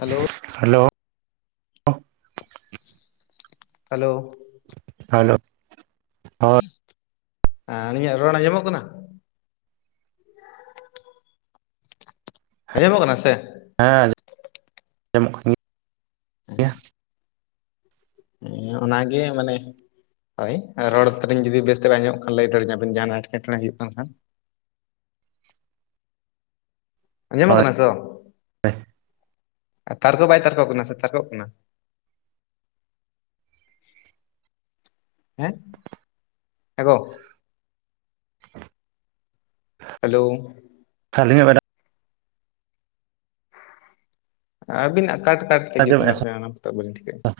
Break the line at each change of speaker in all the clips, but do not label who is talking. ᱦᱮᱞᱳᱜ
hello
hello
hello ᱦᱳᱭ
ᱟᱹᱞᱤᱧᱟᱜ ᱨᱚᱲ ᱟᱸᱡᱚᱢᱚᱜ ᱠᱟᱱᱟ? ᱟᱸᱡᱚᱢᱚᱜ ᱠᱟᱱᱟ ᱥᱮ?
ᱦᱮᱸ ᱟᱡᱚᱢ ᱟᱡᱚᱢᱚᱜ ᱠᱟᱱᱟ
[inaudible] [inaudible] ᱚᱱᱟᱜᱮ ᱢᱟᱱᱮ ᱦᱳᱭ ᱨᱚᱲ ᱛᱟᱹᱞᱤᱧ ᱡᱩᱫᱤ ᱵᱮᱥᱛᱮ ᱵᱟᱭ ᱟᱸᱡᱚᱢᱚᱜ ᱞᱟᱹᱭ ᱫᱟᱲᱮᱧᱟ ᱵᱤᱱ ᱡᱟᱦᱟᱸᱱᱟᱜ ᱮᱸᱴᱠᱮᱴᱚᱸᱲᱮ ᱦᱩᱭᱩᱜ ᱠᱟᱱ ᱠᱷᱟᱱ ᱾ ᱟᱸᱡᱚᱢᱚᱜ
ᱦᱳᱭ
ᱠᱟᱱᱟ ᱛᱚ ᱛᱟᱨᱠᱚ ᱵᱟᱭ ᱛᱟᱨᱠᱚᱜ ᱠᱟᱱᱟ ᱥᱮ ᱛᱟᱨᱠᱚᱜ ᱠᱟᱱᱟ? ᱦᱮᱸ ᱮᱜᱳ ᱦᱮᱞᱳ
[unintelligible]
ᱟᱹᱵᱤᱱᱟᱜ ᱠᱟᱴ ᱠᱟᱴ ᱛᱮ ᱦᱤᱡᱩᱜ ᱠᱟᱱᱟ ᱥᱮ ᱚᱱᱟ ᱠᱚᱛᱮᱜ ᱵᱟᱹᱞᱤᱧ ᱴᱷᱤᱠᱟᱹᱭᱮᱜᱼᱟ ᱾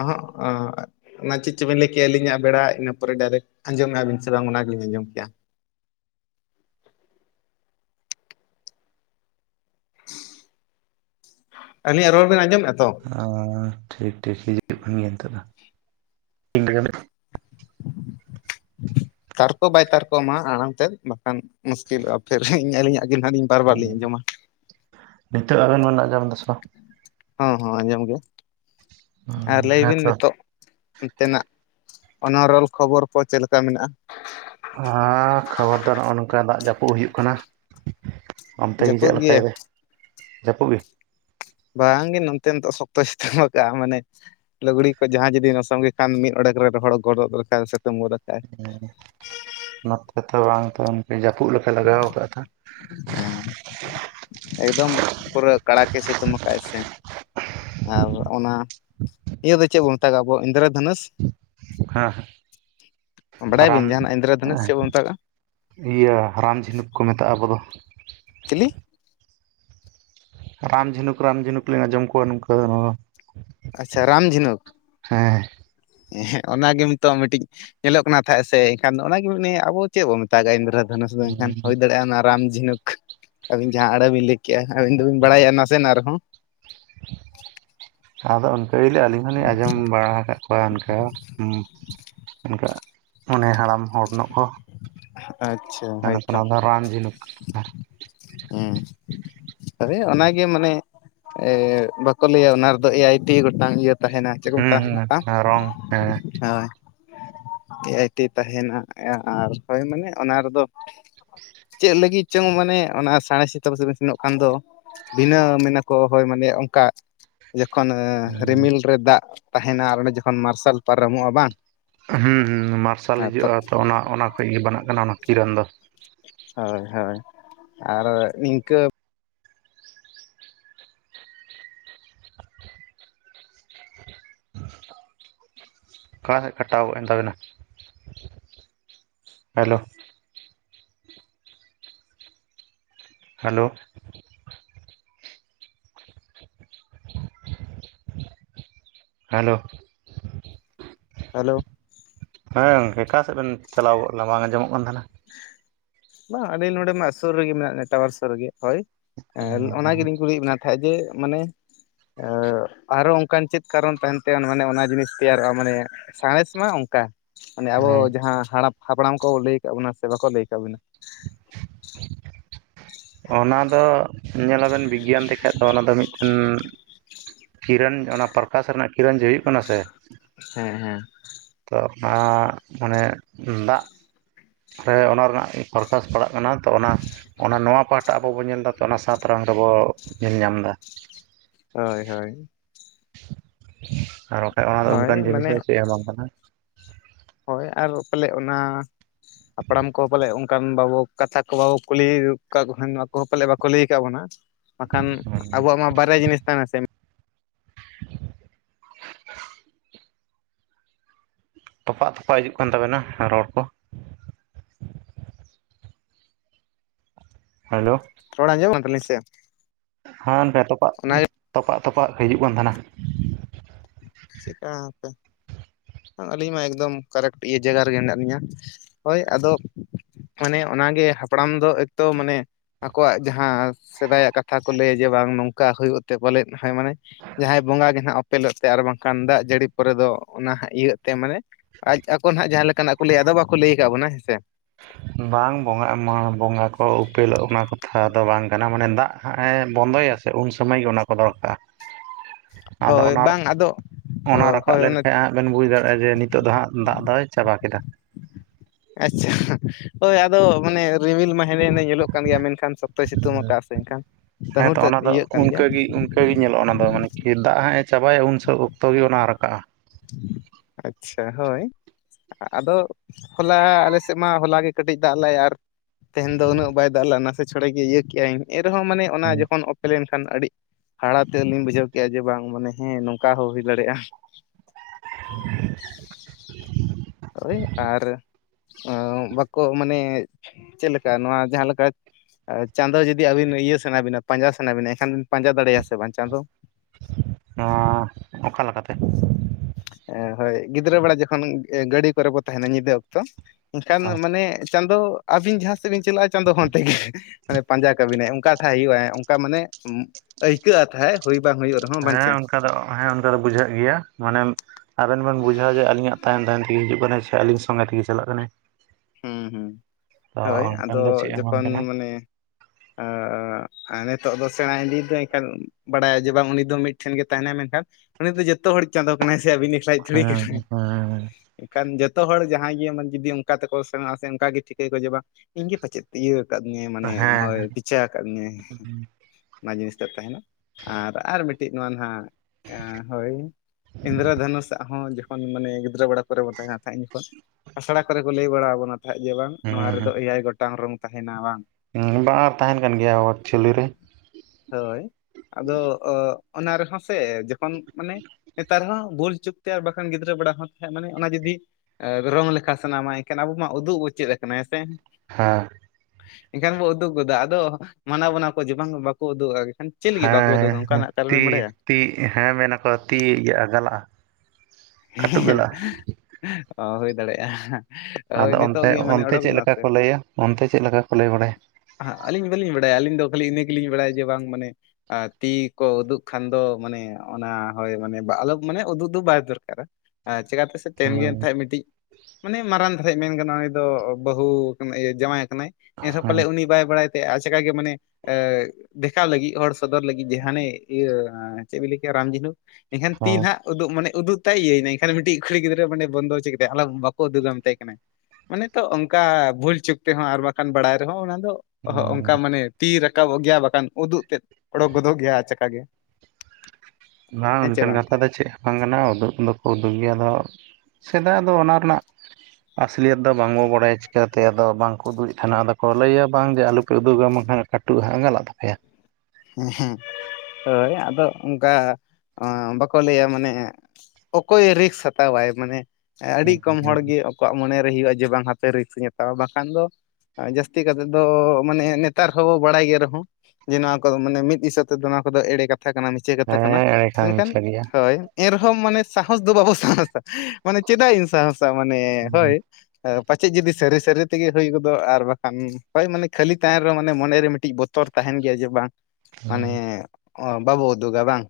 ᱚᱸᱦᱚᱜ [inaudible] ᱚᱱᱟ ᱪᱮᱜ ᱪᱚᱵᱮᱱ ᱞᱟᱹᱭ ᱠᱮᱜᱼᱟ ᱟᱹᱞᱤᱧᱟᱜ ᱵᱮᱲᱟ ᱤᱱᱟᱹ ᱯᱚᱨᱮ ᱰᱟᱭᱨᱮᱠ ᱟᱸᱡᱚᱢᱮᱭᱼᱟ ᱵᱤᱱ ᱥᱮ ᱵᱟᱝ ᱚᱱᱟ ᱜᱮᱞᱤᱧ ᱟᱸᱡᱚᱢ ᱠᱮᱜᱼᱟ [inaudible] ᱟᱹᱞᱤᱧᱟᱜ ᱨᱚᱲ ᱵᱤᱱ ᱟᱸᱡᱚᱢᱮᱼᱟ ᱛᱚ?
ᱦᱸ ᱴᱷᱤᱠ ᱴᱷᱤᱠ ᱦᱤᱡᱩᱜ ᱠᱟᱱ ᱜᱮᱭᱟ ᱱᱤᱛᱚᱜ ᱫᱚ [unintelligible]
ᱛᱟᱨᱠ ᱵᱟᱭ ᱛᱟᱨᱠᱚ ᱢᱟ ᱟᱲᱟᱝ ᱛᱮᱫ ᱵᱟᱠᱷᱟᱱ ᱢᱩᱥᱠᱤᱞᱚᱜᱼᱟ ᱯᱷᱤᱨ ᱟᱹᱞᱤᱧᱟᱜ ᱜᱮ ᱦᱟᱸᱜ ᱞᱤᱧ ᱵᱟᱨ ᱵᱟᱨ ᱞᱤᱧ ᱟᱸᱡᱚᱢᱟ
[inaudible] ᱱᱤᱛᱚᱜ [unintelligible] ᱫᱟᱥᱮ ᱵᱟᱝ?
ᱦᱚᱸ ᱦᱚᱸ ᱟᱸᱡᱚᱢ ᱜᱮ ᱟᱨ ᱞᱟᱹᱭ ᱵᱤᱱ
ᱦᱮᱸᱛᱚ
ᱱᱤᱛᱚᱜ ᱚᱱᱛᱮ ᱱᱟᱜ ᱚᱱᱚᱨᱚᱞ ᱠᱷᱚᱵᱚᱨ ᱠᱚ ᱪᱮᱫ ᱞᱮᱠᱟ ᱢᱮᱱᱟᱜᱼᱟ?
ᱦᱮᱸ ᱠᱷᱚᱵᱚᱨ ᱫᱚ ᱱᱚᱜᱼᱚ ᱱᱚᱝᱠᱟ ᱫᱟᱜ ᱡᱟᱹᱯᱩᱫ ᱦᱩᱭᱩᱜ ᱠᱟᱱᱟ ᱾ ᱚᱱᱛᱮᱜᱮ
ᱡᱟᱹᱯᱩᱫ
ᱪᱮᱫ ᱞᱮᱠᱟ
ᱜᱮ
ᱮᱫᱟᱭ ᱡᱟᱹᱯᱩᱜ ᱜᱮ
ᱵᱟᱝ ᱜᱮ ᱱᱚᱱᱛᱮ ᱱᱤᱛᱚᱜ ᱥᱚᱠᱛᱚᱭ ᱥᱤᱛᱩᱝ ᱟᱠᱟᱜᱼᱟ ᱢᱟᱱᱮ ᱞᱩᱜᱽᱲᱤ ᱠᱚ ᱡᱟᱦᱟᱸ ᱡᱩᱫᱤ ᱱᱚᱥᱮ ᱜᱮ ᱠᱷᱟᱱ ᱢᱤᱫ ᱚᱰᱮᱠ ᱨᱮ ᱨᱚᱦᱚᱲ ᱜᱚᱫᱚᱜ ᱞᱮᱠᱟᱭ ᱥᱤᱛᱩᱝ ᱜᱚᱫ ᱠᱟᱜ ᱟᱭ ᱾
ᱱᱚᱛᱮ ᱛᱚ ᱵᱟᱝ ᱛᱚ ᱤᱱᱠᱟᱹ ᱡᱟᱹᱯᱩᱫ ᱞᱮᱠᱟ ᱞᱟᱜᱟᱣ ᱟᱠᱟᱜᱼᱟ ᱛᱚ
ᱦᱮᱸ ᱮᱠᱫᱚᱢ ᱯᱩᱨᱟᱹ ᱠᱟᱲᱟᱠᱮ ᱥᱤᱛᱩᱢ ᱟᱠᱟᱜᱼᱟᱭ ᱥᱮ ᱟᱨ ᱚᱱᱟ ᱤᱭᱟᱹ ᱫᱚ ᱪᱮᱫ ᱵᱚᱱ ᱢᱮᱛᱟᱜᱼᱟ ᱟᱵᱚ ᱟᱜ ᱤᱱᱫᱨᱟ ᱫᱷᱚᱱᱩᱥ?
ᱦᱮᱸ
ᱵᱟᱰᱟᱭᱟ
ᱨᱟᱢ
ᱵᱤᱱ ᱡᱟᱦᱟᱱᱟᱜ ᱤᱱᱫᱨᱟ ᱫᱷᱚᱱᱩᱥ ᱪᱮᱫ ᱵᱚ ᱢᱮᱛᱟᱜᱟᱜᱼᱟ?
ᱤᱭᱟᱹ ᱦᱟᱨᱟᱢ ᱡᱷᱤᱱᱩᱠ ᱠᱚ ᱢᱮᱛᱟᱜᱼᱟ ᱟᱵᱚ ᱫᱚ ᱾
ᱪᱷᱤᱞᱤ?
ᱨᱟᱱ ᱡᱷᱤᱱᱩᱠ ᱨᱟᱱ ᱡᱷᱤᱱᱩᱠ ᱞᱤᱧ ᱟᱸᱡᱚᱢ ᱠᱚᱣᱟ ᱱᱚᱝᱠᱟ ᱦᱚᱸ‌᱾
ᱟᱪᱪᱷᱟ ᱨᱟᱢ ᱡᱷᱤᱱᱩᱠ᱾
ᱦᱮᱸ
ᱦᱮᱸ ᱚᱱᱟᱜᱮ ᱱᱤᱛᱚᱜ ᱢᱤᱫᱴᱤᱡ ᱧᱮᱞᱚᱜ ᱠᱟᱱᱟ ᱛᱟᱦᱮᱸᱫ ᱥᱮ ᱮᱱᱠᱷᱟᱱ ᱫᱚ ᱚᱱᱟᱜᱮ ᱢᱮᱱᱟ ᱟᱵᱚ ᱪᱮᱫ ᱵᱚᱱ ᱢᱮᱛᱟᱜᱼᱟ ᱤᱱᱫᱨᱚ ᱫᱷᱚᱱᱩᱥ ᱫᱚ ᱮᱱᱠᱷᱟᱱ ᱦᱩᱭ ᱫᱟᱲᱮᱭᱟᱜᱼᱟ ᱚᱱᱟ ᱨᱟᱢ ᱡᱷᱤᱱᱩᱠ᱾ ᱟᱹᱵᱤᱱ ᱡᱟᱦᱟᱸ ᱟᱹᱲᱟᱹ ᱵᱤᱱ ᱞᱟᱹᱭ ᱠᱮᱜᱼᱟ ᱾ ᱟᱹᱵᱤᱱ ᱫᱚᱵᱤᱱ ᱵᱟᱲᱟᱭᱟ ᱱᱟᱥᱮᱱᱟᱜ ᱨᱮᱦᱚᱸ᱾
[unintelligible] ᱟᱫᱚ ᱚᱱᱠᱟ ᱜᱮᱞᱤᱧ ᱟᱹᱞᱤᱧ ᱦᱚᱸᱞᱤᱧ ᱟᱸᱡᱚᱢ ᱵᱟᱲᱟ ᱠᱟᱜ ᱠᱚᱣᱟ ᱚᱱᱠᱟ᱾ ᱚᱱᱠᱟ ᱢᱟᱱᱮ ᱦᱟᱲᱟᱢ ᱦᱚᱲ ᱢᱮᱱᱟᱜ ᱠᱚ
[unintelligible]
ᱢᱮᱱ ᱟᱠᱚ
ᱦᱳᱭᱛᱚ
ᱱᱚᱣᱟ ᱫᱚ ᱨᱟᱢ ᱡᱷᱤᱱᱩᱠ᱾
ᱩᱸ ᱚᱱᱟᱜᱮ ᱢᱟᱱᱮ ᱮᱸ ᱵᱟᱠᱚ ᱞᱟᱹᱭᱟ ᱚᱱᱟ ᱨᱮᱫᱚ ᱮ ᱟᱭ ᱴᱤ ᱜᱚᱴᱟᱝ ᱤᱭᱟᱹ ᱛᱟᱦᱮᱱᱟ ᱾ ᱪᱮᱫ ᱠᱚ
ᱦᱩᱸ
ᱢᱮᱛᱟᱜ
ᱦᱩᱸ ᱨᱚᱝ ᱦᱮᱸ
ᱦᱳᱭ ᱮᱭᱟᱭ ᱴᱤ ᱛᱟᱸᱦᱮᱱᱟ ᱾ ᱟᱨ ᱦᱳᱭ ᱢᱟᱱᱮ ᱚᱱᱟ ᱨᱮᱫᱚ ᱪᱮᱫ ᱞᱟᱹᱜᱤᱫ ᱪᱚᱝ ᱢᱟᱱᱮ ᱚᱱᱟ ᱥᱟᱬᱮᱥ ᱥᱮᱛ ᱛᱮᱵᱚ ᱥᱮᱱᱚᱜ ᱠᱷᱟᱱ ᱫᱚ ᱵᱷᱤᱱᱟᱹ ᱢᱮᱱᱟᱠᱚ ᱦᱳᱭ ᱢᱟᱱᱮ ᱚᱱᱠᱟ ᱡᱚᱠᱷᱚᱱ
ᱦᱩᱸ
ᱨᱤᱢᱤᱞ ᱨᱮ ᱫᱟᱜ ᱛᱟᱸᱦᱮᱱᱟ ᱟᱨ ᱚᱸᱰᱮ ᱡᱚᱠᱷᱚᱱ ᱢᱟᱨᱥᱟᱞ ᱯᱟᱨᱚᱢᱚᱜᱼᱟ ᱵᱟᱝ
ᱦᱩᱸ ᱦᱩᱸ ᱢᱟᱨᱥᱟᱞ
ᱦᱮᱸᱛᱚ
ᱦᱤᱡᱩᱜᱼᱟ ᱛᱚ ᱚᱱᱟ ᱚᱱᱟ ᱠᱷᱚᱡᱽ ᱜᱮ ᱵᱟᱱᱟᱜ ᱠᱟᱱᱟ ᱚᱱᱟ ᱠᱤᱨᱚᱱ ᱫᱚ᱾
ᱦᱳᱭ ᱦᱳᱭ ᱟᱨᱚ ᱱᱤᱝᱠᱟᱹ
ᱚᱠᱟ ᱥᱮᱫ ᱠᱟᱴᱟᱣ ᱜᱚᱫ ᱮᱱ ᱛᱟᱵᱤᱱᱟ᱾ ᱦᱮᱞᱳ ᱦᱮᱞᱳ [inaudible] ᱦᱮᱞᱳ
ᱦᱮᱞᱳ
ᱦᱮᱸ ᱜᱚᱝᱠᱮ ᱟᱠᱟ ᱥᱮᱫ ᱵᱮᱱ ᱪᱟᱞᱟᱣ ᱜᱚᱫ ᱞᱮᱱᱟ? ᱵᱟᱝ ᱟᱸᱡᱚᱢᱚᱜ ᱠᱟᱱ ᱛᱟᱦᱮᱸᱱᱟ᱾
ᱵᱟᱝ ᱟᱞᱮ ᱱᱚᱰᱮ ᱢᱟ ᱥᱩᱨ ᱨᱮᱜᱮ ᱢᱮᱱᱟᱜ ᱞᱮᱭᱟ ᱴᱟᱣᱟᱨ ᱥᱩᱨ ᱨᱮᱜᱮ ᱦᱳᱭ᱾ ᱦᱮᱸ ᱚᱱᱟ ᱜᱮᱞᱤᱧ ᱠᱩᱞᱤᱭᱮᱫ ᱵᱮᱱᱟ ᱛᱟᱦᱮᱸᱫ ᱡᱮ ᱢᱟᱱᱮ ᱟᱨᱚ ᱚᱱᱠᱟᱱ ᱪᱮᱫ ᱠᱟᱨᱚᱱ ᱛᱟᱦᱮᱸᱱ ᱛᱟᱭᱟ ᱢᱟᱱᱮ ᱚᱱᱟ ᱡᱤᱱᱤᱥ ᱛᱮᱭᱟᱨᱚᱜᱼᱟ ᱢᱟᱱᱮ ᱥᱟᱬᱮᱥ ᱢᱟ ᱚᱱᱠᱟ᱾ ᱢᱟᱱᱮ ᱟᱵᱚ ᱡᱟᱦᱟᱸ ᱦᱟᱲᱟᱢ ᱦᱟᱯᱲᱟᱢ ᱠᱚ ᱞᱟᱹᱭ ᱠᱟ ᱵᱚᱱᱟ ᱥᱮ ᱵᱟᱠᱚ ᱞᱟᱹᱭ ᱠᱟ ᱵᱚᱱᱟ᱾
ᱚᱱᱟᱫᱚ ᱧᱮᱞᱟᱵᱮᱱ ᱵᱤᱜᱽᱜᱟᱱ ᱛᱮᱠᱷᱟᱡ ᱫᱚ ᱚᱱᱟᱫᱚ ᱢᱤᱫᱴᱮᱱ ᱠᱤᱨᱟᱹᱱ ᱚᱱᱟ ᱯᱨᱚᱠᱟᱥ ᱨᱮᱱᱟᱜ ᱠᱤᱨᱟᱹᱱ ᱡᱮ ᱦᱩᱭᱩᱜ ᱠᱟᱱᱟ ᱥᱮ,
ᱦᱮᱸ ᱦᱮᱸ
ᱛᱚ ᱚᱱᱟ ᱢᱟᱱᱮ ᱫᱟᱜ ᱥᱮ ᱚᱱᱟ ᱨᱮᱱᱟᱜ ᱯᱨᱚᱠᱟᱥ ᱯᱟᱲᱟᱜ ᱠᱟᱱᱟ᱾ ᱛᱚ ᱚᱱᱟ ᱚᱱᱟ ᱱᱚᱣᱟ ᱯᱟᱦᱴᱟ ᱟᱵᱚ ᱵᱚᱱ ᱧᱮᱞ ᱮᱫᱟ ᱛᱚ ᱚᱱᱟ ᱥᱟᱛ ᱨᱚᱝ ᱨᱮᱵᱚ ᱧᱮᱞ ᱧᱟᱢ ᱫᱟ᱾
ᱦᱳᱭ, ᱦᱳᱭ
ᱟᱨ ᱵᱟᱠᱷᱟᱡ ᱚᱱᱟ ᱫᱚ
ᱦᱳᱭ
ᱚᱱᱠᱟᱱ ᱡᱤᱱᱤᱥ
ᱢᱟᱱᱮ
ᱜᱮ ᱪᱮᱫ ᱦᱚᱸᱵᱟᱝ ᱠᱟᱱᱟ᱾
ᱦᱳᱭ ᱟᱨ ᱯᱟᱞᱮ ᱚᱱᱟ ᱦᱟᱯᱲᱟᱢ ᱠᱚ ᱯᱟᱞᱮ ᱚᱱᱠᱟᱱ ᱵᱟᱵᱚ ᱠᱟᱛᱷᱟ ᱠᱚ ᱵᱟᱵᱚ ᱠᱩᱞᱤ ᱟᱠᱟ ᱠᱷᱟᱱ ᱟᱠᱚ ᱦᱚᱸ ᱯᱟᱞᱮ ᱵᱟᱠᱚ ᱞᱟᱹᱭ ᱟᱠᱟ ᱵᱚᱱᱟ᱾ ᱵᱟᱠᱷᱟᱱ ᱟᱵᱚᱣᱟᱜ ᱢᱟ ᱵᱟᱨᱭᱟ ᱡᱤᱱᱤᱥ ᱛᱟᱦᱮᱸᱱᱟ ᱥᱮ,
ᱛᱚᱯᱟᱜ ᱛᱚᱯᱟᱜ ᱦᱤᱡᱩᱜ ᱠᱟᱱ ᱛᱟᱵᱮᱱᱟ ᱨᱚᱲ ᱠᱚ᱾ ᱦᱮᱞᱳ
ᱨᱚᱲ ᱟᱸᱡᱚᱢ ᱛᱟᱞᱤᱧ ᱥᱮ
ᱦᱟᱱᱛᱮ ᱛᱚᱯᱟᱜ
ᱚᱱᱟ
ᱛᱚᱯᱟᱜ ᱛᱚᱯᱟᱜ ᱦᱤᱡᱩᱜ ᱠᱟᱱ ᱛᱟᱸᱦᱮᱱᱟ᱾
ᱪᱮᱠᱟᱦᱟᱯᱮ ᱟᱹᱞᱤᱧ ᱢᱟ ᱮᱠᱫᱚᱢ ᱠᱟᱨᱮᱴ ᱤᱭᱟᱹ ᱡᱟᱹᱭᱜᱟ ᱨᱮᱜᱮ ᱢᱮᱱᱟᱜ ᱞᱤᱧᱟ᱾ ᱦᱳᱭ ᱟᱫᱚ ᱢᱟᱱᱮ ᱚᱱᱟᱜᱮ ᱦᱟᱯᱲᱟᱢ ᱫᱚ ᱮᱠᱛᱚ ᱢᱟᱱᱮ ᱟᱠᱚᱣᱟᱜ ᱡᱟᱦᱟᱸ ᱥᱮᱫᱟᱭᱟᱜ ᱠᱟᱛᱷᱟ ᱠᱚ ᱞᱟᱹᱭᱟ ᱡᱮ ᱵᱟᱝ ᱱᱚᱝᱠᱟ ᱦᱩᱭᱩᱜ ᱛᱮ ᱯᱟᱞᱮᱫ ᱦᱳᱭ ᱢᱟᱱᱮ᱾ ᱡᱟᱦᱟᱸᱭ ᱵᱚᱸᱜᱟ ᱜᱮ ᱦᱟᱸᱜ ᱚᱯᱮᱞᱚᱜ ᱛᱮ ᱟᱨ ᱵᱟᱝᱠᱷᱟᱱ ᱫᱟᱜ ᱡᱟᱹᱲᱤ ᱯᱚᱨᱮ ᱫᱚ ᱚᱱᱟ ᱦᱟᱸ ᱤᱭᱟᱹᱜ ᱛᱮ ᱢᱟᱱᱮ ᱟᱡ ᱟᱠᱚ ᱱᱟᱦᱟᱜ ᱡᱟᱦᱟᱸ ᱞᱮᱠᱟᱱᱟᱜ ᱠᱚ ᱞᱟᱹᱭ ᱟᱫᱚ ᱵᱟᱠᱚ ᱞᱟᱹᱭ ᱟᱠᱟᱫ ᱵᱚᱱᱟ ᱦᱮᱸ ᱥᱮ᱾
ᱵᱟᱝ ᱵᱚᱸ ᱢᱟ ᱵᱚᱸᱜᱟ ᱠᱚ ᱩᱯᱮᱞᱚᱜ ᱚᱱᱟ ᱠᱟᱛᱷᱟ ᱫᱚ ᱵᱟᱝ ᱠᱟᱱᱟ ᱢᱟᱱᱮ ᱫᱟᱜ ᱦᱟᱸᱜ ᱮ ᱵᱚᱱᱫᱚᱭᱟ ᱥᱮ ᱥᱮ ᱩᱱ ᱥᱚᱢᱚᱭ ᱜᱮ ᱚᱱᱟ ᱠᱚ ᱫᱚᱨᱠᱟᱨ ᱟᱫᱚ
ᱦᱳᱭ
ᱚᱱᱟᱨ
ᱵᱟᱝ ᱟᱫᱚ
ᱚᱱᱟ ᱨᱟᱠᱟᱵ
ᱦᱳᱭ ᱚᱱᱟ
ᱞᱮᱱᱠᱷᱟᱱᱡ ᱦᱟᱸᱜ ᱵᱮᱱ ᱵᱩᱡᱽ ᱫᱟᱲᱮᱭᱟᱜᱼᱟ ᱡᱮ ᱱᱤᱛᱚᱜ ᱫᱚ ᱦᱟᱸᱜ ᱫᱟᱜ ᱫᱚᱭ ᱪᱟᱵᱟ ᱠᱮᱫᱟ᱾
ᱟᱪᱪᱷᱟ ᱳᱭ ᱟᱫᱚ ᱢᱟᱱᱮ ᱨᱤᱢᱤᱞ ᱢᱟ ᱦᱮᱸᱫᱮᱸ ᱦᱮᱸᱫᱮᱸ ᱧᱩᱞᱩᱜ ᱠᱟᱱ ᱜᱮᱭᱟ ᱢᱮᱱᱠᱷᱟᱱ ᱥᱚᱠᱛᱚᱭ ᱥᱤᱛᱩᱝ ᱟᱠᱟᱜ ᱥᱮ ᱮᱱᱠᱷᱟᱱ, ᱛᱟᱹᱦᱩ ᱛᱮᱫ ᱤᱭᱟᱹᱜ ᱠᱟᱱ ᱜᱮᱭᱟ᱾
ᱨᱤᱠᱟᱹᱟᱹᱜ ᱜᱮ ᱧᱮᱞᱚᱜ ᱚᱱᱟᱫᱚ ᱢᱟᱱᱮ ᱫᱟᱜ ᱦᱟᱸᱜᱼ ᱮ ᱪᱟᱵᱟᱭᱟ ᱩᱱ ᱥᱚ ᱚᱠᱛᱚ ᱜᱮ ᱚᱱᱟ ᱨᱟᱠᱟᱵᱼᱟ᱾
ᱟᱪᱪᱷᱟ ᱦᱳᱭ᱾ ᱟᱫᱚ ᱦᱚᱞᱟ ᱟᱞᱮ ᱥᱮᱫ ᱢᱟ ᱦᱚᱞᱟ ᱜᱮ ᱠᱟᱹᱴᱤᱡ ᱫᱟᱜ ᱞᱮ ᱟᱨ ᱛᱮᱦᱮᱧ ᱫᱚ ᱩᱱᱟᱹᱜ ᱵᱟᱭ ᱫᱟᱜ ᱞᱮ ᱱᱟᱥᱮ ᱪᱷᱚᱲᱮᱜ ᱜᱮ ᱤᱭᱟᱹ ᱠᱮᱜᱼᱟᱭ ᱮᱱᱨᱮᱦᱚᱸ ᱢᱟᱱᱮ ᱚᱱᱟ ᱡᱚᱠᱷᱚᱱ ᱞᱮᱱᱠᱷᱟᱱ ᱟᱹᱰᱤ ᱦᱟᱲᱟ ᱛᱮᱞᱤᱧ ᱵᱩᱡᱷᱟᱹᱣ ᱠᱮᱫᱮᱜᱼᱟ ᱡᱮ ᱵᱟᱝ ᱢᱟᱱᱮ ᱦᱮᱸ ᱱᱚᱝᱠᱟ ᱦᱚᱸ ᱦᱩᱭ ᱫᱟᱲᱮᱭᱟᱜᱼᱟ᱾
[inaudible]
ᱳᱭ ᱟᱨ ᱵᱟᱠᱚ ᱢᱟᱱᱮ ᱪᱮᱫ ᱞᱮᱠᱟ ᱱᱚᱣᱟ ᱡᱟᱦᱟᱸ ᱞᱮᱠᱟ ᱪᱟᱸᱫᱚ ᱡᱩᱫᱤ ᱟᱹᱵᱤᱱ ᱤᱭᱟᱹ ᱥᱟᱱᱟ ᱵᱤᱱᱟ ᱯᱟᱸᱡᱟ ᱥᱟᱱᱟ ᱵᱤᱱᱟ ᱮᱱᱠᱷᱟᱱ ᱵᱤᱱ ᱯᱟᱸᱡᱟ ᱫᱟᱲᱮᱭᱟᱜᱼᱟ ᱥᱮ ᱵᱟᱝ ᱪᱟᱸᱫᱚ?
ᱚ ᱚᱠᱟ ᱞᱮᱠᱟᱛᱮ?
ᱮ ᱦᱳᱭ ᱜᱤᱫᱽᱨᱟᱹ ᱵᱮᱲᱟ ᱡᱚᱠᱷᱚᱱ ᱜᱟᱹᱰᱤ ᱠᱚᱨᱮ ᱵᱚ ᱛᱟᱦᱮᱱᱟ ᱧᱤᱫᱟᱹ ᱚᱠ ᱛᱚ ᱮᱱᱠᱷᱟᱱ ᱢᱟᱱᱮ ᱪᱟᱸᱫᱚ ᱟᱹᱵᱤᱱ ᱡᱟᱦᱟᱸ ᱥᱮᱫ ᱵᱤᱱ ᱪᱟᱞᱟᱜᱼᱟ ᱪᱟᱸᱫᱚ ᱦᱚ [unintelligible] ᱚᱱᱛᱮᱜᱮ ᱢᱟᱱᱮ ᱯᱟᱸᱡᱟ ᱠᱟᱵᱤᱱᱟ ᱚᱱᱠᱟ ᱛᱟᱦᱮ ᱦᱩᱭᱩᱜᱼᱟ ᱚᱱᱠᱟ ᱢᱟᱱᱮ ᱟᱹᱭᱠᱟᱹᱜᱼᱟ ᱛᱟᱦᱮ᱾
ᱦᱮᱸ ᱚᱱᱠᱟ ᱫᱚ ᱦᱮᱸ ᱚᱱᱠᱟ ᱫᱚ ᱵᱩᱡᱷᱟᱹᱜ ᱜᱮᱭᱟ, ᱢᱟᱱᱮ ᱟᱵᱮᱱ ᱵᱮᱱ ᱵᱩᱡᱷᱟᱹᱣᱟ ᱡᱮ ᱟᱞᱤᱧᱟᱜ ᱛᱟᱭᱚᱢ ᱛᱟᱭᱚᱢ ᱛᱮᱜᱮ ᱦᱤᱡᱩᱜ ᱠᱟᱱᱟᱭ ᱥᱮ ᱟᱞᱤᱧ ᱥᱚᱸᱜᱮ ᱛᱮᱜᱮ ᱪᱟᱞᱟᱜ ᱠᱟᱱᱟᱭ᱾
ᱦᱮᱸ ᱦᱩᱸ
ᱛᱚ
ᱦᱳᱭ
ᱚᱱᱠᱟᱱ
ᱟᱫᱚ
ᱫᱚ ᱪᱮᱫ ᱦᱚᱸ ᱵᱟᱝ
ᱡᱚᱠᱷᱚᱱ
ᱠᱟᱱᱟ
ᱢᱟᱱᱮ ᱟᱨ ᱱᱤᱛᱚᱜ ᱫᱚ ᱥᱮᱬᱟ ᱤᱫᱤᱭᱮᱛᱛᱮ ᱮᱱᱠᱷᱟᱱ ᱵᱟᱰᱟᱭᱟ ᱡᱮ ᱵᱟᱝ ᱩᱱᱤ ᱫᱚ ᱢᱤᱫ ᱴᱷᱮᱱ ᱜᱮ ᱛᱟᱦᱮᱱᱟᱭ ᱢᱮᱱᱠᱷᱟᱱ, ᱩᱱᱤ ᱫᱚ ᱡᱚᱛᱚ ᱦᱚᱲᱤᱡ ᱪᱟᱸᱫᱳ ᱠᱟᱱᱟᱭ ᱥᱮ ᱟᱹᱵᱤᱱᱤᱡ [unintelligible] ᱠᱟᱱᱟᱭ ᱮᱱᱠᱷᱟᱱ ᱡᱚᱛᱚ ᱦᱚᱲ ᱡᱟᱦᱟᱸᱭ ᱜᱮ ᱢᱟᱱᱮ ᱡᱩᱫᱤ ᱚᱱᱠᱟ ᱛᱮᱠᱚ ᱥᱮᱱᱚᱜ-ᱟ ᱥᱮ ᱚᱱᱠᱟ ᱜᱮ ᱴᱷᱤᱠᱟᱹᱭ ᱠᱚ ᱡᱮ ᱵᱟᱝ ᱤᱧ ᱜᱮ ᱯᱟᱪᱮᱫ ᱤᱭᱟᱹ ᱟᱠᱟᱫ ᱤᱧᱟᱹᱭ ᱢᱟᱱᱮ ᱦᱚ
ᱦᱮᱸ
ᱯᱤᱪᱷᱟ ᱟᱠᱟᱫ ᱤᱧᱟᱹᱭ᱾ ᱚᱱᱟ ᱡᱤᱱᱤᱥ‌ ᱴᱟᱜ‌ ᱛᱟᱦᱮᱱᱟ ᱟᱨ ᱟᱨ ᱢᱤᱫᱴᱤᱡ ᱱᱚᱣᱟ ᱱᱟᱦᱟᱜ ᱦᱳᱭ ᱤᱱᱫᱨᱚ ᱫᱷᱚᱱᱩᱥᱟᱜ ᱦᱚᱸ ᱡᱚ ᱠᱷᱚᱱ ᱢᱟᱱᱮ ᱜᱤᱫᱽᱨᱟᱹ ᱵᱮᱲᱟ ᱠᱚᱨᱮ ᱵᱚ ᱛᱟᱦᱮᱱᱟ ᱛᱟᱦᱮ ᱩᱱᱡᱚᱠᱷᱚᱡ ᱟᱥᱲᱟ ᱠᱚᱨᱮ ᱠᱚ ᱞᱟᱹᱭ ᱵᱟᱲᱟ ᱟᱵᱚ [unintelligible] ᱡᱮ ᱵᱟᱝ ᱱᱚᱣᱟ
ᱦᱮᱸ
ᱨᱮᱫᱚ ᱮᱭᱟᱭ ᱜᱚᱴᱟᱝ ᱨᱚᱝ ᱛᱟᱦᱮᱱᱟ ᱵᱟᱝ?
ᱦᱩᱸ ᱵᱟ ᱟᱨ ᱛᱟᱦᱮᱱ ᱠᱟᱱ ᱜᱮᱭᱟ ᱦᱚ ᱮᱠᱪᱷᱞᱤᱨᱮ᱾
ᱦᱳᱭ ᱟᱫᱚ ᱚᱱᱟ ᱨᱮᱦᱚᱸ ᱥᱮ ᱡᱚᱠᱷᱚᱱ ᱢᱟᱱᱮ ᱛᱟᱨ ᱨᱮᱦᱚᱸ ᱜᱳᱞ ᱪᱩᱠᱛᱮ ᱟᱨ ᱵᱟᱠᱷᱟᱱ ᱜᱤᱫᱽᱨᱟᱹ ᱵᱮᱲᱟ ᱦᱚᱸ ᱛᱟᱦᱮᱸ ᱢᱟᱱᱮ ᱚᱱᱟ ᱡᱩᱫᱤ ᱨᱚᱝ ᱞᱮᱠᱷᱟ ᱥᱟᱱᱟᱢᱟ ᱮᱱᱠᱷᱟᱱ ᱟᱵᱚ ᱢᱟ ᱩᱫᱩᱜ ᱵᱚ ᱪᱮᱫ ᱟᱠᱟᱱᱟ ᱦᱮᱸᱥᱮᱸ᱾
ᱦᱮᱸ᱾
ᱮᱱᱠᱷᱟᱱ ᱵᱚ ᱩᱫᱩᱜ ᱜᱚᱫᱟ ᱟᱫᱚ ᱢᱟᱱᱟ ᱵᱚᱱᱟ ᱠᱚ ᱡᱮ ᱵᱟᱝ ᱵᱟᱠᱚ ᱩᱫᱩᱜᱟ ᱮᱱᱠᱷᱟᱱ ᱪᱮᱫ ᱞᱟᱹᱜᱤᱫ ᱵᱟᱠᱚ ᱩᱫᱩᱜᱟ
ᱦᱮᱸ
ᱚᱱᱠᱟᱱᱟᱜ ᱠᱟᱨᱚᱱ
ᱛᱤ
ᱮᱢ ᱵᱟᱰᱟᱭᱟ?
ᱛᱤ ᱦᱮᱸ ᱢᱮᱱ ᱟᱠᱚ ᱛᱤ ᱜᱟᱞᱟᱜᱼᱟ᱾ ᱠᱟᱹᱴᱩᱵ ᱜᱟᱞᱟᱜᱼᱟ
[unintelligible] ᱚ ᱦᱩᱭ ᱫᱟᱲᱮᱭᱟᱜᱼᱟ᱾ ᱦᱳᱭ
ᱟᱫᱚ
ᱱᱤᱛᱚᱜ
ᱚᱱᱛᱮ
ᱜᱮ ᱢᱟᱱᱮ
ᱚᱱᱛᱮ
ᱚᱰᱳᱠ
ᱪᱮᱫ
ᱞᱮᱱᱟ
ᱞᱮᱠᱟ
ᱥᱮ
ᱠᱚ ᱞᱟᱹᱭᱟ ᱚᱱᱛᱮ ᱪᱮᱫ ᱞᱮᱠᱟ ᱠᱚ ᱞᱟᱹᱭ ᱵᱟᱰᱟᱭᱟ?
ᱦᱮᱸ ᱟᱹᱞᱤᱧ ᱫᱚ ᱵᱟᱹᱞᱤᱧ ᱵᱟᱰᱟᱭᱟ ᱟᱹᱞᱤᱧ ᱫᱚ ᱠᱷᱟᱹᱞᱤ ᱤᱱᱟᱹ ᱜᱮᱞᱤᱧ ᱵᱟᱲᱟᱭᱟ ᱡᱮ ᱵᱟᱝ ᱢᱟᱱᱮ ᱟᱨ ᱛᱤ ᱠᱚ ᱩᱫᱩᱜ ᱠᱷᱟᱱ ᱫᱚ ᱢᱟᱱᱮ ᱚᱱᱟ ᱦᱳᱭ ᱢᱟᱱᱮ ᱟᱞᱚ ᱢᱟᱱᱮ ᱩᱫᱩᱜ ᱫᱚ ᱵᱟᱭ ᱫᱚᱨ ᱠᱟᱨᱟ ᱪᱮᱠᱟ ᱛᱮᱥᱮ ᱛᱮᱱᱜᱤᱭᱟᱹᱧ
ᱦᱳᱭ
ᱛᱟᱦᱮᱸᱡ ᱢᱤᱫᱴᱤᱡ ᱢᱟᱱᱮ ᱢᱟᱨᱟᱝ ᱫᱷᱟᱨᱟᱤᱡ ᱢᱮᱱ ᱜᱟᱱᱚᱜᱼᱟ ᱩᱱᱤ ᱫᱚ ᱵᱟᱹᱦᱩ ᱠᱟᱱᱟ ᱤᱭᱟᱹ ᱡᱟᱶᱟᱭ ᱟᱠᱟᱱᱟᱭ ᱮᱱᱨᱮᱦᱚᱸ ᱯᱟᱞᱮ
ᱦᱳᱭ
ᱩᱱᱤ ᱵᱟᱭ ᱵᱟᱲᱟᱭ ᱛᱮ ᱟᱪᱠᱟᱜᱮ ᱢᱟᱱᱮ ᱫᱮᱷᱟᱣ ᱞᱟᱹᱜᱤᱫ ᱦᱚᱲ ᱥᱚᱫᱚᱨ ᱞᱟᱹᱜᱤᱫ ᱡᱮ ᱦᱟᱱᱮ ᱤᱭᱟᱹ ᱪᱮᱫ ᱵᱤᱱ ᱞᱟᱹᱭ ᱠᱮᱭᱟ ᱨᱟᱢ ᱡᱷᱤᱱᱩᱠ ᱮᱱᱠᱷᱟᱱ ᱛᱤ
ᱦᱳᱭ
ᱦᱟᱸᱜ ᱩᱫᱩᱜ ᱢᱟᱱᱮ ᱩᱫᱩᱜ ᱢᱮᱛᱟᱭ ᱤᱭᱟᱹ ᱢᱮᱱᱠᱷᱟᱱ ᱢᱤᱫᱴᱤᱡ ᱠᱩᱲᱤ ᱜᱤᱫᱽᱨᱟᱹ ᱢᱟᱱᱮ ᱵᱚᱱᱫᱚ ᱪᱚ ᱞᱮᱭᱟ ᱟᱞᱟᱠ ᱵᱟᱠᱚ ᱩᱫᱩ ᱜᱟ ᱢᱮᱛᱟᱭ ᱠᱟᱱᱟᱭ᱾ ᱢᱟᱱᱮ ᱛᱚ ᱚᱱᱠᱟ ᱵᱷᱩᱞ ᱪᱩᱠ ᱛᱮᱦᱚᱸ ᱟᱨ ᱵᱟᱝᱠᱷᱟᱱ ᱵᱟᱲᱟᱭ ᱨᱮᱦᱚᱸ ᱚᱱᱟ ᱫᱚ, ᱦᱚ ᱚᱱᱠᱟ
ᱦᱳᱭ
ᱢᱟᱱᱮ ᱛᱤ ᱨᱟᱠᱟᱵᱚᱜ ᱜᱮᱭᱟ ᱵᱟᱠᱷᱟᱱ ᱩᱫᱩᱜ ᱛᱮᱫ ᱚᱰᱚᱠ ᱜᱚᱫᱚ ᱜᱮᱭᱟ ᱪᱟᱠᱟ ᱜᱮ᱾
ᱵᱟᱝ
ᱦᱮᱸ ᱪᱮ
ᱚᱱᱠᱟᱱ ᱠᱟᱛᱷᱟ ᱫᱚ ᱪᱮᱫ ᱦᱚᱸ ᱵᱟᱝ ᱠᱟᱱᱟ ᱩᱫᱩᱜ ᱫᱚᱠᱚ ᱩᱫᱩᱜ ᱜᱮᱭᱟ ᱟᱫᱚ ᱥᱮᱫᱟᱭ ᱫᱚ ᱚᱱᱟ ᱨᱮᱱᱟᱜ ᱟᱥᱤᱞᱤᱭᱮᱫ ᱫᱚ ᱵᱟᱝᱵᱚ ᱵᱟᱲᱟᱭᱟ ᱪᱤᱠᱟᱹᱛᱮ ᱟᱫᱚ ᱵᱟᱝᱠᱚ ᱩᱫᱩᱜᱮᱫ ᱛᱟᱦᱮᱱᱟ ᱟᱫᱚ ᱠᱚ ᱞᱟᱹᱭᱟ ᱵᱟᱝ ᱜᱮ ᱟᱞᱩ ᱯᱮ ᱩᱫᱩᱜᱟ ᱵᱟᱝᱠᱷᱟᱱ ᱠᱟᱹᱴᱩᱡ ᱦᱚᱸ ᱜᱟᱞᱟ ᱛᱟᱯᱮᱭᱟ᱾
[unintelligible] ᱦᱳᱭ ᱟᱫᱚ ᱚᱱᱠᱟ ᱵᱟᱠᱚ ᱞᱟᱹᱭᱟ ᱢᱟᱱᱮ ᱚᱠᱚᱭ ᱨᱤᱠᱥ ᱦᱟᱛᱟᱣᱟᱭ ᱢᱟᱱᱮ ᱟᱹᱰᱤ ᱠᱚᱢ
ᱦᱮᱸ
ᱦᱚᱲᱜᱮ ᱠᱟᱜ ᱢᱚᱱᱮᱨᱮ ᱦᱩᱭᱩᱜᱼᱟ ᱡᱮ ᱵᱟᱝ ᱦᱟᱯᱮ ᱨᱤᱠᱥᱧ ᱦᱟᱛᱟᱣᱟ ᱵᱟᱝᱠᱷᱟᱱ ᱫᱚ ᱡᱟᱹᱥᱛᱤ ᱠᱟᱛᱮᱫ ᱫᱚ ᱢᱟᱱᱮ ᱱᱮᱛᱟᱨ ᱦᱚᱸ ᱵᱟᱲᱟᱭ ᱜᱮ ᱨᱮᱦᱚᱸ, ᱡᱮ ᱱᱚᱣᱟ ᱢᱟᱱᱮ ᱢᱤᱫ ᱫᱤᱥᱟᱹ ᱛᱮᱫᱚ ᱚᱱᱟ ᱠᱚᱫᱚ ᱮᱲᱮ ᱠᱟᱛᱷᱟ ᱠᱟᱱᱟ ᱢᱤᱪᱷᱟᱹ ᱠᱟᱛᱷᱟ ᱠᱟᱱᱟ,
ᱮᱲᱮ ᱠᱷᱟᱱᱤᱧ
ᱢᱮᱱᱠᱷᱟᱱ
ᱥᱟᱹᱨᱤᱭᱟ᱾
ᱦᱳᱭ ᱮᱱᱨᱮᱦᱚᱸ ᱢᱟᱱᱮ ᱥᱟᱦᱚᱥ ᱫᱚ ᱵᱟᱵᱚ ᱥᱟᱦᱚᱥᱟ ᱢᱟᱱᱮ ᱪᱮᱫᱟᱜ ᱤᱧ ᱥᱟᱦᱚᱥᱟ ᱢᱟᱱᱮ ᱦᱳᱭ᱾ ᱯᱟᱪᱮᱫ ᱡᱩᱫᱤ ᱥᱟᱹᱨᱤ ᱥᱟᱹᱨᱤ ᱛᱮᱜᱮ ᱦᱩᱭ ᱜᱚᱫᱚᱜ ᱟᱨ ᱵᱟᱠᱷᱟᱱ ᱦᱳᱭ ᱢᱟᱱᱮ ᱠᱷᱟᱹᱞᱤ ᱛᱟᱦᱮᱱ ᱨᱮᱚᱸ ᱢᱟᱱᱮ ᱢᱚᱱᱮᱨᱮ ᱢᱤᱫᱴᱤᱡ ᱵᱚ ᱛᱚᱨ ᱛᱟᱦᱮᱱ ᱜᱮᱭᱟ ᱡᱮ ᱵᱟᱝ ᱢᱟᱱᱮ ᱵᱟᱵᱚ ᱩᱫᱩᱜᱟ ᱵᱟᱝ᱾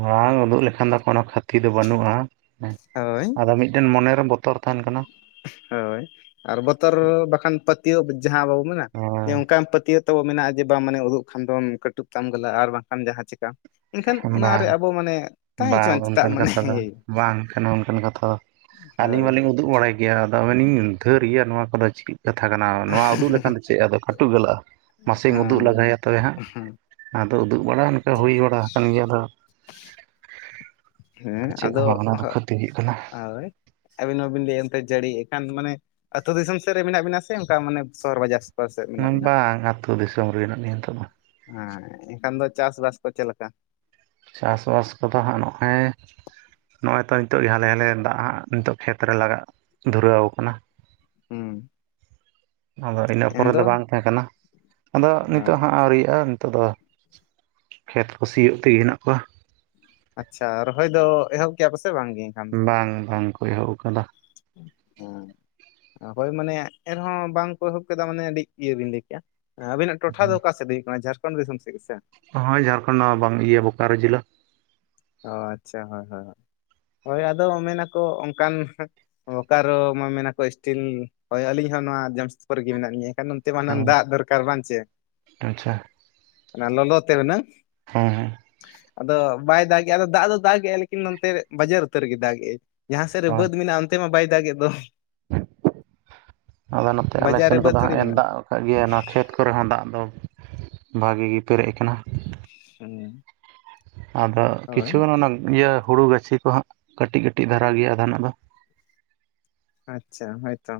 ᱵᱟᱝ ᱩᱫᱩᱜ ᱞᱮᱠᱷᱟᱱ ᱫᱚ ᱠᱳᱱᱳ ᱠᱷᱟᱹᱛᱤ ᱫᱚ ᱵᱟᱹᱱᱩᱜᱼᱟ,
ᱦᱳᱭ
ᱟᱫᱚ ᱢᱤᱫᱴᱮᱱ ᱢᱚᱱᱮᱨᱮ ᱵᱚᱛᱚᱨ ᱛᱟᱦᱮᱱ ᱠᱟᱱᱟ᱾
ᱦᱳᱭ ᱟᱨ ᱵᱚᱛᱚᱨ ᱵᱟᱠᱷᱟᱱ ᱯᱟᱹᱛᱤᱭᱟᱹᱣ ᱡᱟᱦᱟᱸ ᱵᱟᱵᱚ ᱢᱮᱱᱟ ᱚᱱᱠᱟᱱ ᱯᱟᱹᱛᱤᱭᱟᱹᱣ ᱛᱳ ᱢᱮᱱᱟᱜᱼᱟ ᱡᱮ ᱵᱟᱝ ᱢᱟᱱᱮ ᱩᱫᱩᱜ ᱠᱷᱟᱱ ᱫᱚᱢ ᱠᱟᱹᱴᱩᱵ ᱛᱟᱢ ᱜᱟᱞᱟ ᱟᱨ ᱵᱟᱝᱠᱷᱟᱱ ᱡᱟᱦᱟᱸ ᱪᱮᱠᱟᱜᱼᱟ᱾
ᱵᱟᱝ ᱵᱟᱝ
ᱦᱚᱪᱚᱣᱟᱱ ᱪᱮᱫᱟᱜ
ᱚᱱᱠᱟᱱ
ᱢᱟᱱᱮ
ᱠᱟᱛᱷᱟ ᱫᱚ
ᱤᱭᱟᱹᱭ
ᱵᱟᱝ ᱠᱟᱱᱟ ᱚᱱᱠᱟᱱ ᱠᱟᱛᱷᱟ ᱫᱚ ᱟᱹᱞᱤᱧ
ᱦᱳᱭ
ᱢᱟᱞᱤᱧ
ᱦᱳᱭ
ᱩᱫᱩᱜ ᱵᱟᱲᱟᱭ ᱜᱮᱭᱟ ᱟᱫᱚ ᱟᱵᱮᱱᱤᱧ ᱫᱷᱟᱹᱨ ᱜᱮᱭᱟ ᱱᱚᱣᱟ ᱠᱚᱫᱚ ᱪᱮ ᱠᱟᱛᱷᱟ ᱠᱟᱱᱟ ᱱᱚᱣᱟ ᱩᱫᱩᱜ ᱞᱮᱠᱷᱟᱱ ᱫᱚ ᱪᱮᱫ ᱟᱫᱚ ᱠᱟᱹᱴᱩ ᱜᱚᱞᱚᱜᱼᱟ ᱢᱟᱥᱮᱢ ᱩᱫᱩᱜ ᱞᱟᱜᱟᱭᱟ ᱛᱚᱵᱮ ᱦᱟᱸᱜ ᱟᱫᱚ ᱩᱫᱩᱜ ᱵᱟᱲᱟ ᱯᱱᱠᱟ ᱦᱩᱭ ᱵᱟᱲᱟ ᱟᱠᱟᱱ ᱜᱮᱭᱟ ᱟᱫᱚ
ᱦᱮᱸ
ᱪᱮᱫ
ᱟᱫᱚ
ᱦᱚᱸ ᱵᱟᱝ ᱚᱱᱟ ᱫᱚ ᱠᱷᱚᱛᱤ ᱦᱩᱭᱩᱜ ᱠᱟᱱᱟ
ᱦᱳᱭ ᱟᱹᱵᱤᱱ ᱦᱚᱸᱵᱤᱱ ᱞᱟᱹᱭᱮᱫᱼᱟ ᱮᱱᱮᱫ ᱡᱟᱹᱲᱤ ᱮᱱᱠᱷᱟᱱ ᱢᱟᱱᱮ ᱟ ᱟᱹᱛᱩ ᱫᱤᱥᱚᱢ ᱥᱮᱫ ᱨᱮ ᱢᱮᱱᱟᱜ ᱵᱤᱱᱟ ᱥᱮ ᱚᱱᱠᱟ ᱢᱟᱱᱮ ᱥᱚᱦᱚᱨ ᱵᱟᱡᱟᱨ ᱥᱮ
ᱵᱟᱝ ᱟᱹᱛᱩ ᱫᱤᱥᱚᱢ ᱨᱮ ᱢᱤᱱᱟ ᱞᱤᱧᱟᱹ ᱱᱤᱛᱚᱜ ᱫᱚ
ᱦᱮᱸ ᱮᱱᱠᱷᱟᱱ ᱫᱚ ᱪᱟᱥ ᱵᱟᱥ ᱠᱚ ᱪᱮᱫ ᱞᱮᱠᱟ
ᱪᱟᱥᱼᱵᱟᱥ ᱠᱚᱫᱚ ᱦᱟᱸᱜ ᱱᱚᱜᱼᱚᱭ ᱱᱚᱜᱼᱚᱭ ᱛᱚ ᱱᱤᱛᱚᱜ ᱜᱮ ᱦᱟᱞᱮ ᱦᱟᱞᱮ ᱫᱟᱜ ᱦᱟᱸᱜ ᱱᱤᱛᱚᱜ ᱠᱷᱮᱛᱨᱮ ᱞᱟᱜᱟᱜ ᱫᱷᱩᱨᱟᱹᱣ ᱠᱟᱱᱟ
ᱦᱩᱸ
ᱟᱫᱚ ᱤᱱᱟᱹ ᱯᱚᱨᱮ ᱫᱚ
ᱮᱱᱫᱚ
ᱵᱟᱝ ᱛᱟᱦᱮᱸ ᱠᱟᱱᱟ ᱟᱫᱚ ᱱᱤᱛᱚᱜ ᱦᱟᱸᱜ ᱟᱹᱣᱨᱤᱭᱟᱜᱼᱟ ᱱᱤᱛᱚᱜ ᱫᱚ ᱠᱷᱮᱛ ᱠᱩ ᱥᱤᱭᱟᱜ ᱛᱮ ᱦᱮᱱᱟᱜ ᱠᱚᱣᱟ
ᱟᱪᱪᱷᱟ ᱨᱚᱦᱚᱭ ᱫᱚ ᱮᱦᱚᱵ ᱠᱮᱭᱟ ᱯᱮ ᱥᱮ ᱵᱟᱝᱜᱮ ᱮᱱᱠᱷᱟᱱ ᱫᱚ?
ᱵᱟᱝ ᱵᱟᱝᱠᱚ ᱮᱦᱚᱵ ᱟᱠᱟᱫᱟ
ᱷᱳᱭ ᱢᱟᱱᱮ ᱮᱱᱨᱮᱦᱚᱸ ᱵᱟᱝ ᱠᱚ ᱮᱦᱚᱵ ᱠᱮᱫᱟ ᱢᱟᱱᱮ ᱟᱹᱰᱤ ᱤᱭᱟᱹ ᱵᱤᱱ ᱞᱟᱹᱭ ᱠᱮᱭᱟ ᱟᱵᱤᱱᱟᱜ ᱴᱚᱴᱷᱟ ᱫᱚ ᱚᱠᱟ ᱥᱮᱫ ᱦᱩᱭᱩᱜ ᱠᱟᱱᱟ ᱡᱷᱟᱲᱠᱷᱚᱸᱰ ᱫᱤᱥᱚᱢ ᱥᱮᱫ ᱜᱮ ᱥᱮ
ᱦᱳᱭ ᱡᱷᱟᱲᱠᱷᱚᱸᱰ ᱱᱚᱣᱟ ᱤᱭᱟᱹ ᱵᱳᱠᱟᱨᱳ ᱡᱮᱞᱟ
ᱚ ᱟᱪᱪᱷᱟ ᱦᱳᱭ ᱦᱳᱭ ᱦᱳᱭ ᱟᱫᱚ ᱢᱮᱱᱟᱠᱚ ᱚᱱᱠᱟᱱ ᱵᱚᱠᱟᱨᱚ ᱢᱟ ᱢᱮᱱᱟᱠᱚ ᱥᱴᱤᱞ ᱦᱳᱭ ᱟᱹᱞᱤᱧ ᱦᱚᱸ ᱱᱚᱣᱟ ᱡᱟᱢᱥᱮᱫᱽᱯᱩᱨ ᱨᱮᱜᱮ ᱢᱮᱱᱟᱜ ᱞᱤᱧᱟᱹ ᱱᱚᱱᱛᱮ ᱢᱟᱱᱮ
ᱦᱮᱸ
ᱫᱟᱜ ᱫᱚᱨᱠᱟᱨ ᱵᱟᱝ ᱥᱮ
ᱟᱪᱪᱷᱟ
ᱚᱱᱟ ᱞᱚᱞᱚ ᱛᱮ ᱚᱱᱮ
ᱦᱩᱸ ᱦᱩᱸ
ᱟᱫᱚ ᱵᱟᱭ ᱫᱟᱜ ᱜᱮᱭᱟ ᱟᱫᱚ ᱫᱟᱜ ᱫᱟ ᱫᱟᱜ ᱮᱜᱮᱭᱟ ᱞᱮᱠᱤᱧ ᱱᱚᱛᱮ ᱵᱟᱡᱟᱨ ᱩᱛᱟᱹᱨ ᱜᱮ ᱫᱟᱜᱮᱭᱟ ᱡᱟᱦᱟᱸ ᱥᱮᱫ ᱨᱮ
ᱦᱳᱭ
ᱵᱟᱹᱫᱽ ᱢᱮᱱᱟᱜᱼᱟ ᱚᱱᱛᱮ ᱢᱟ ᱵᱟᱭ ᱫᱟᱜᱮᱫ ᱫᱚ
ᱟᱫᱚ ᱱᱚᱛᱮ ᱟᱞᱮ
ᱵᱟᱡᱟᱨ ᱨᱮ
ᱥᱮᱱ
ᱵᱟᱹᱫ
ᱠᱚᱫᱚ
ᱛᱷᱚᱲᱤ
ᱦᱟᱸᱜ ᱮ
ᱢᱮᱱᱟᱜᱼᱟ
ᱫᱟᱜ ᱠᱟᱫ ᱜᱮᱭᱟ ᱚᱱᱟ ᱠᱷᱮᱛ ᱠᱚᱨᱮ ᱦᱚᱸ ᱫᱟᱜ ᱫᱚ ᱵᱷᱟᱜᱮ ᱜᱮ ᱯᱮᱨᱮᱡ ᱟᱠᱟᱱᱟ
ᱦᱩᱸ
ᱟᱫᱚ
ᱦᱳᱭ
ᱠᱤᱪᱷᱩᱜᱟᱱ ᱚᱱᱟ ᱤᱭᱟᱹ ᱦᱩᱲᱩ ᱜᱟᱹᱪᱷᱤ ᱠᱚᱦᱟᱸᱜ ᱠᱟᱹᱴᱤᱡ ᱠᱟᱹᱴᱤᱡ ᱫᱷᱟᱨᱟ ᱜᱮᱭᱟ ᱚᱱᱟ ᱫᱚ
ᱟᱪᱪᱷᱟ ᱦᱳᱭ ᱛᱚ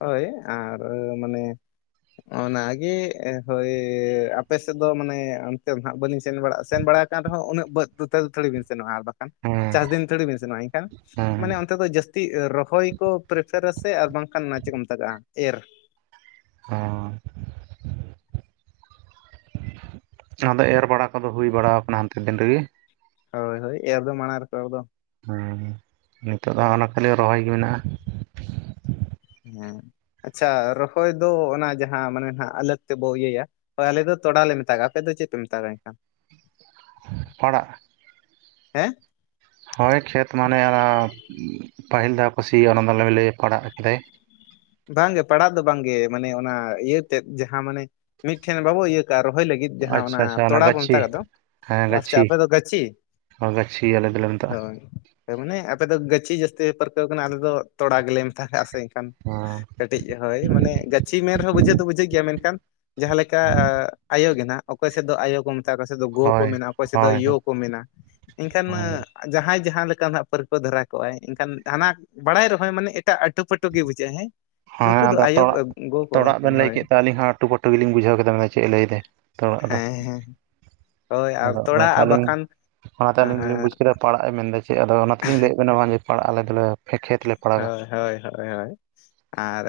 ᱦᱳᱭ ᱟᱨ ᱢᱟᱱᱮ ᱚᱱᱟᱜᱮ ᱦᱳᱭ ᱟᱯᱮ ᱥᱮᱫ ᱫᱚ ᱢᱟᱱᱮ ᱚᱱᱛᱮ ᱱᱟᱜ ᱵᱟᱹᱞᱤᱧ‌ ᱥᱮᱱ ᱵᱟᱲᱟ ᱠᱟᱱ ᱨᱮᱦᱚᱸ ᱩᱱᱟᱹᱜᱟᱹ [unintelligible] ᱛᱷᱚᱲᱮ ᱵᱮᱱ ᱥᱮᱱᱚᱜᱼᱟ ᱟᱨ ᱵᱟᱝ
ᱦᱮᱸ
ᱪᱟᱥ ᱫᱤᱱ ᱛᱷᱚᱲᱤ ᱵᱤᱱ ᱥᱮᱱᱚᱜᱼᱟ ᱮᱱᱠᱷᱟᱱ
ᱦᱮᱸ
ᱢᱟᱱᱮ ᱚᱱᱛᱮ ᱫᱚ ᱡᱟᱹᱥᱛᱤ [unintelligible] ᱨᱚᱦᱚᱭ ᱠᱚ ᱯᱨᱤᱯᱟᱨ ᱟ ᱥᱮ ᱟᱨ ᱵᱟᱝᱠᱷᱟᱱ ᱚᱱᱟ ᱪᱮᱫ ᱠᱚ ᱢᱮᱛᱟᱜᱟᱜᱼᱟ ᱮᱨ
[unintelligible] ᱟᱫᱚ ᱮᱨ ᱵᱟᱲᱟ ᱠᱚᱫᱚ ᱦᱩᱭ ᱵᱟᱲ ᱠᱟᱱᱟ ᱦᱟᱱᱛᱮ ᱫᱤᱱ ᱨᱮᱜᱮ
ᱦᱳᱭ ᱦᱳᱭ ᱮᱨ ᱫᱚ ᱢᱟᱬᱟᱝ ᱨᱮᱠᱚ ᱮᱦᱚᱵᱫᱚ
ᱦᱮᱸ ᱱᱤᱛᱳ ᱫᱚ ᱦᱟᱸᱜ ᱚᱱᱟ ᱠᱷᱟᱹᱞᱤ ᱨᱚᱦᱚᱭ ᱜᱮ ᱢᱮᱱᱟᱜᱼᱟ᱾
ᱦᱮᱸ ᱟᱪᱪᱷᱟ ᱨᱚᱦᱚᱭ ᱫᱚ ᱚᱱᱟ ᱡᱟᱦᱟᱸ ᱢᱟᱱᱮ ᱦᱸᱟᱜ ᱟᱞᱟᱠ ᱛᱮᱵᱚ ᱤᱭᱟᱹᱭᱟ ᱦᱳᱭ ᱟᱞᱮ ᱫᱚ ᱛᱚᱲᱟᱣ ᱞᱮ ᱢᱮᱛᱟᱜᱼᱟ ᱟᱯᱮ ᱫᱚ ᱪᱮᱫ ᱯᱮ ᱢᱮᱛᱟᱜᱼᱟ ᱮᱱᱠᱷᱟᱱ?
ᱯᱟᱲᱟᱜ
ᱦᱮᱸ
ᱦᱳᱭ ᱠᱷᱮᱛ ᱢᱟᱱᱮ ᱚᱱᱟ ᱯᱟᱹᱦᱤᱞ ᱫᱷᱟᱣ ᱠᱚ ᱥᱤᱭᱟ ᱚᱱᱟᱫᱚᱞᱮ ᱠᱟᱹᱭᱟ ᱯᱟᱲᱦᱟᱜ ᱠᱮᱫᱟᱭ᱾
ᱵᱟᱝᱜᱮ ᱯᱟᱲᱟᱜ ᱫᱚ ᱵᱟᱝᱜᱮ ᱢᱟᱱᱮ ᱚᱱᱟ ᱤᱭᱟᱹᱛᱮᱫ ᱡᱟᱦᱟᱸ ᱢᱟᱱᱮ ᱢᱤᱫᱴᱷᱮᱱ ᱵᱟᱵᱚ ᱤᱭᱟᱹ ᱠᱟᱜᱼᱟ ᱨᱚᱦᱚᱭ ᱞᱟᱹᱜᱤᱫ ᱡᱟᱦᱟᱸ ᱚᱱᱟ
ᱟᱪᱪᱷᱟ ᱟᱪᱪᱷᱟ
ᱛᱚᱲᱟ ᱵᱚᱱ
ᱜᱟᱹᱪᱷᱤ
ᱢᱮᱛᱟᱜ ᱫᱚ ᱯᱟᱪᱷᱮ ᱟᱯᱮᱫ ᱫᱚ ᱜᱟᱹᱪᱷᱤ
ᱚ ᱜᱟᱪᱷᱤ ᱟᱞᱮ ᱫᱚᱞᱮ ᱢᱮᱛᱟᱜᱼᱟ᱾
ᱦᱳᱭ ᱢᱟᱱᱮ ᱟᱯᱮᱫ ᱫᱚ ᱜᱟᱹᱪᱷᱤ ᱡᱟᱹᱥᱛᱤ ᱯᱮ ᱯᱟᱹᱨᱠᱟᱹᱣ ᱠᱟᱱᱟ ᱟᱞᱮ ᱫᱚ ᱛᱚᱲᱟ ᱜᱮᱞᱮ ᱢᱮᱛᱜᱟᱜᱼᱟ ᱥᱮ ᱮᱱᱠᱷᱟᱱ᱾ ᱠᱟᱹᱴᱤᱡ ᱦᱳᱭ ᱢᱟᱱᱮ ᱜᱟᱹᱪᱷᱤ ᱢᱮ ᱨᱮᱦᱚᱸ ᱵᱩᱡᱷᱟᱹᱣ ᱫᱚ ᱵᱩᱡᱷᱟᱹᱜ ᱜᱮᱭᱟ ᱢᱮᱱᱠᱷᱟᱱ ᱡᱟᱦᱟᱸ ᱞᱮᱠᱟ
ᱦᱮᱸ
ᱟᱭᱳ ᱜᱮ ᱱᱟ ᱚᱠᱚᱭ ᱥᱮᱫ ᱫᱚ ᱟᱭᱳ ᱠᱚ ᱢᱮ ᱚᱠᱟᱭ ᱥᱮᱫ ᱫᱚ ᱜᱚ ᱠᱚ
ᱦᱳᱭ
ᱢᱮᱱᱟ ᱚᱠᱚᱭ ᱥᱮᱫ ᱫᱚ
ᱦᱳᱭ
ᱭᱳ ᱠᱚ ᱢᱮᱱᱟ ᱮᱱᱠᱷᱟᱱ
ᱦᱳᱭ
ᱡᱟᱦᱟᱸᱭ ᱡᱟᱦᱟᱸ ᱞᱮᱠᱟ ᱦᱟᱸᱜ ᱯᱟᱹᱨᱠᱟᱹ ᱫᱷᱟᱨᱟ ᱠᱚᱜᱼᱟᱭ ᱮᱱᱠᱷᱟᱱ ᱦᱟᱱᱟ ᱵᱟᱲᱟᱭ ᱨᱮᱦᱚᱸᱭ ᱢᱟᱱᱮ ᱮᱴᱟᱜ ᱟᱹᱴᱩ ᱯᱟᱹᱴᱩ ᱜᱮ ᱵᱩᱡᱷᱟᱹᱜ ᱡᱟᱦᱟᱸᱭ ᱱᱩᱠᱩ
ᱦᱮᱸ
ᱫᱚ
ᱟᱫᱚ
ᱟᱭᱳ
ᱛᱚᱲᱟᱜ
ᱠᱚᱣᱟ
ᱛᱚᱲᱟᱜ
ᱠᱚ
ᱵᱮᱱ ᱞᱟᱹᱭ
ᱦᱳᱭ
ᱠᱮᱫᱟ ᱟᱞᱤᱧ ᱦᱚᱸ ᱟᱴᱩ ᱯᱟᱹᱴᱩ ᱜᱮᱞᱤᱧ ᱵᱩᱡᱷᱟᱹᱣ ᱠᱮᱫᱟᱱᱟ ᱪᱮᱫ ᱮ ᱞᱟᱹᱭᱮᱫᱟᱭ ᱛᱚᱲᱟᱜ ᱫᱚ᱾
ᱦᱮᱸ ᱦᱮᱸ ᱦᱳᱭ ᱟᱨ
ᱟᱫᱚ
ᱛᱚᱲᱟ
ᱚᱱᱟᱛᱮ
ᱟᱨ
ᱟᱹᱞᱤᱧ
ᱵᱟᱠᱷᱟᱱ
ᱚᱱᱟᱛᱮ ᱟᱹᱞᱤᱧ ᱫᱚᱞᱤᱧ ᱵᱩᱡᱽ
ᱦᱳᱭ
ᱠᱮᱫᱟ ᱯᱟᱲᱟᱜᱼ ᱮ ᱢᱮᱱ ᱮᱫᱟ ᱪᱮᱫ ᱟᱫᱚ ᱚᱱᱟᱛᱮᱞᱤᱧ ᱞᱟᱹᱭᱭᱟᱮᱫ ᱵᱮᱱᱟ ᱱᱚᱣᱟ ᱡᱮ ᱯᱟᱲᱟᱜ ᱟᱞᱮ ᱫᱚᱞᱮ ᱠᱷᱮᱛ ᱞᱮ ᱯᱟᱲᱟᱜᱟ
ᱦᱳᱭ ᱦᱳᱭ ᱦᱳᱭ ᱦᱳᱭ ᱟᱨ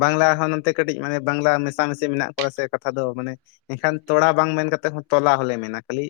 ᱵᱟᱝᱞᱟ ᱦᱚᱸ ᱱᱚᱱᱛᱮ ᱠᱟᱹᱴᱤᱡ ᱢᱟᱱᱮ ᱵᱟᱝᱞᱟ ᱢᱮᱥᱟᱢᱤᱥᱤ ᱢᱮᱱᱟᱜ ᱠᱚᱣᱟ ᱥᱮ ᱠᱟᱛᱷᱟ ᱫᱚ ᱢᱟᱱᱮ ᱮᱱᱠᱷᱟᱱ ᱛᱚᱲᱟ ᱵᱟᱝ ᱢᱮᱱ ᱠᱟᱛᱮᱫ ᱦᱚᱸ ᱛᱚᱞᱟ ᱦᱚᱞᱮ ᱢᱮᱱᱟ ᱠᱷᱟᱹᱞᱤ